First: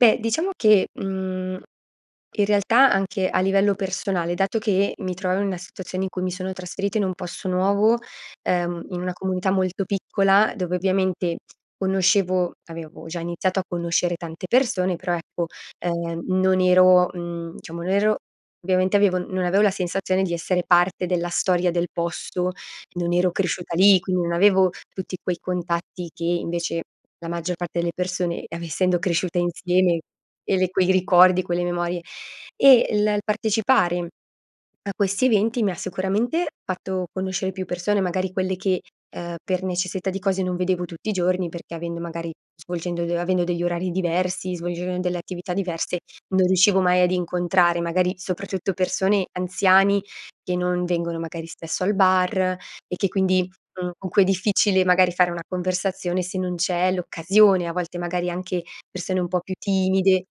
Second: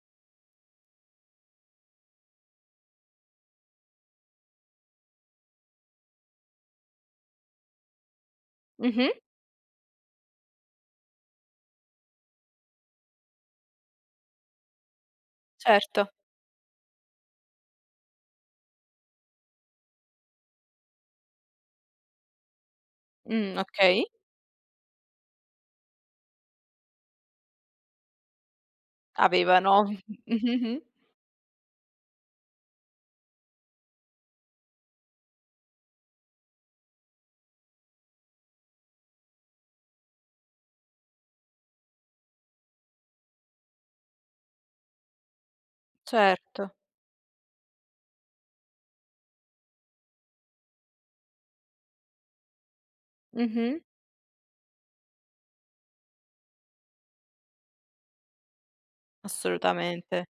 Beh, diciamo che, mhmm, in realtà anche a livello personale, dato che mi trovavo in una situazione in cui mi sono trasferita in un posto nuovo, uhm, in una Mh-mh. comunità molto piccola, dove ovviamente conoscevo avevo già iniziato a conoscere tante persone, però ecco, Certo. ehm, non ero mhmm, diciamo non ero ovviamente avevo non avevo la sensazione di essere parte della storia del posto, non ero Mh, cresciuta lì, okay. qui non avevo tutti quei contatti che invece la maggior parte delle persone, av essendo cresciuta Avevano. Mh. insieme, e l e Mh-mh-mh. quei ricordi, quelle memorie. E l il partecipare a questi eventi mi ha sicuramente fatto conoscere più persone, magari quelle che, uhm, per necessità di cose non vedevo tutti i giorni, perché avendo magari svolgendo d avendo degli orari diversi, svolgendo delle attività diverse, non Certo. riuscivo mai ad incontrare, magari soprattutto persone anziani, che non vengono magari spesso al bar e che quindi, Mh-mh. mhmm, con cui è difficile magari fare una conversazione se non c'è l'occasione. A volte magari anche persone un po' più timide. Assolutamente.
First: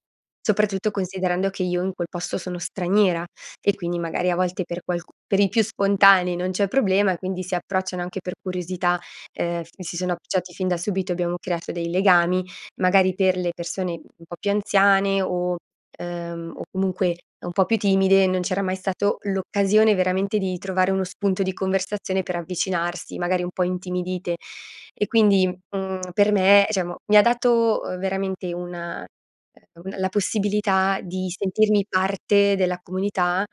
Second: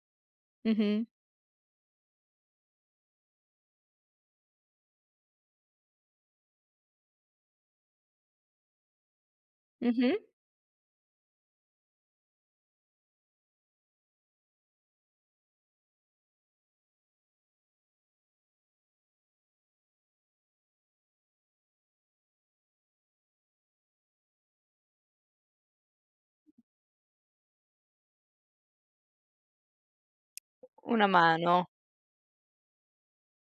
Soprattutto Mh-mh. considerando che io in quel posto sono straniera, e quindi magari a volte per qualcu per i più spontanei non c'è problema e quindi si approcciano anche per curiosità. Ehm, mi si sono Mh-mh. approcciati fin da subito, abbiamo creato dei legami, magari per le persone un po' più anziane o ehm, o comunque un po' più timide, non c'era mai stato l'occasione veramente di trovare uno spunto di conversazione per avvicinarsi, magari un po' intimidite. E quindi, mhmm, per me diciamo mi ha dato, uhm, veramente una ehm, un la possibilità Una di mano. sentirmi parte della comunità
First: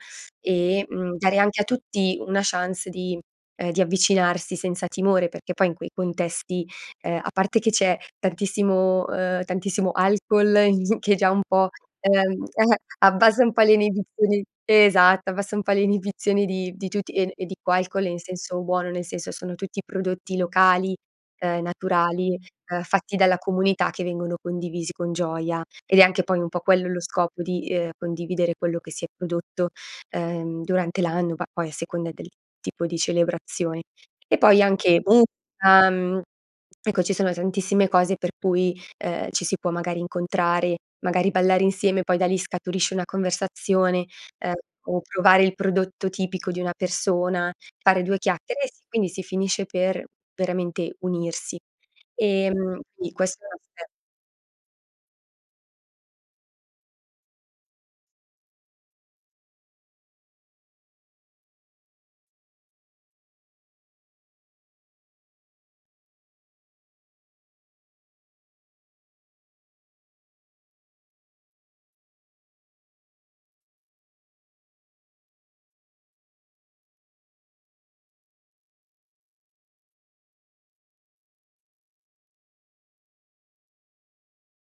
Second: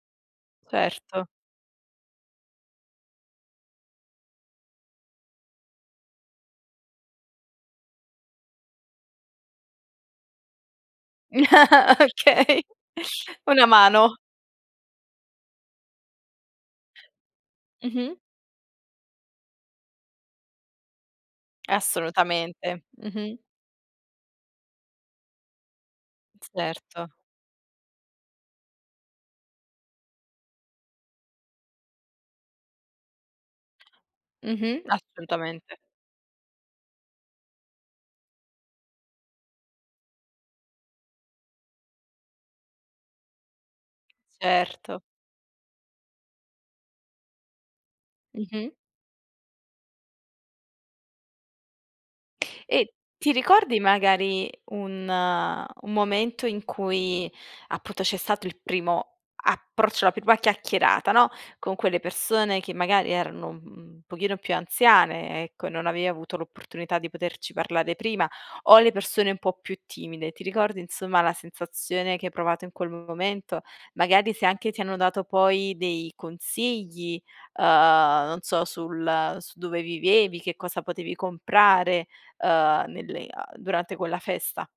e, mhmm, Certo. dare anche a tutti una chance di ehm, di avvicinarsi senza timore, perché poi in quei contesti, ehm, a parte che c'è tantissimo ehm, tantissimo alcol che già un po', ehm Okay. eh, abbassa un po' Una le mano. inibizioni Esatto, abbassa un po' le inibizioni di di tutti. E e dico alcol Mh-mh. in senso buono, nel senso sono tutti prodotti locali, uhm, naturali, uhm, Assolutamente. fatti dalla Mh-mh. comunità, che vengono condivisi con gioia. Ed è anche poi un Ts po' quello lo certo. scopo di, ehm, condividere quello che si è prodotto, ehm, durante l'anno, bah, poi a seconda del tipo di celebrazione. E poi Mh-mh, anche, assolutamente. musica. Ecco, ci sono tantissime cose per cui, ehm, ci si può magari incontrare, magari ballare insieme, poi da lì scaturisce una conversazione, uhm, o Certo. provare il prodotto tipico di una persona, fare due chiacchere. E Mh-mh. sì, quindi si finisce per, veramente, unirsi. Ehm, E sì ti questo era ricordi [unintelligible] magari un un momento in cui appunto c'è stato il primo approccio, la prima chiacchierata, no, con quelle persone che magari erano un pochino più anziane, ecco, e non avevi avuto l'opportunità di poterci parlare prima, o le persone un po' più timide. Ti ricordi insomma la sensazione che hai provato in quel momento? Magari se anche ti hanno dato poi dei consigli, uhm, non so sul su dove vivevi, che cosa potevi comprare, uhm, nelle a durante quella festa.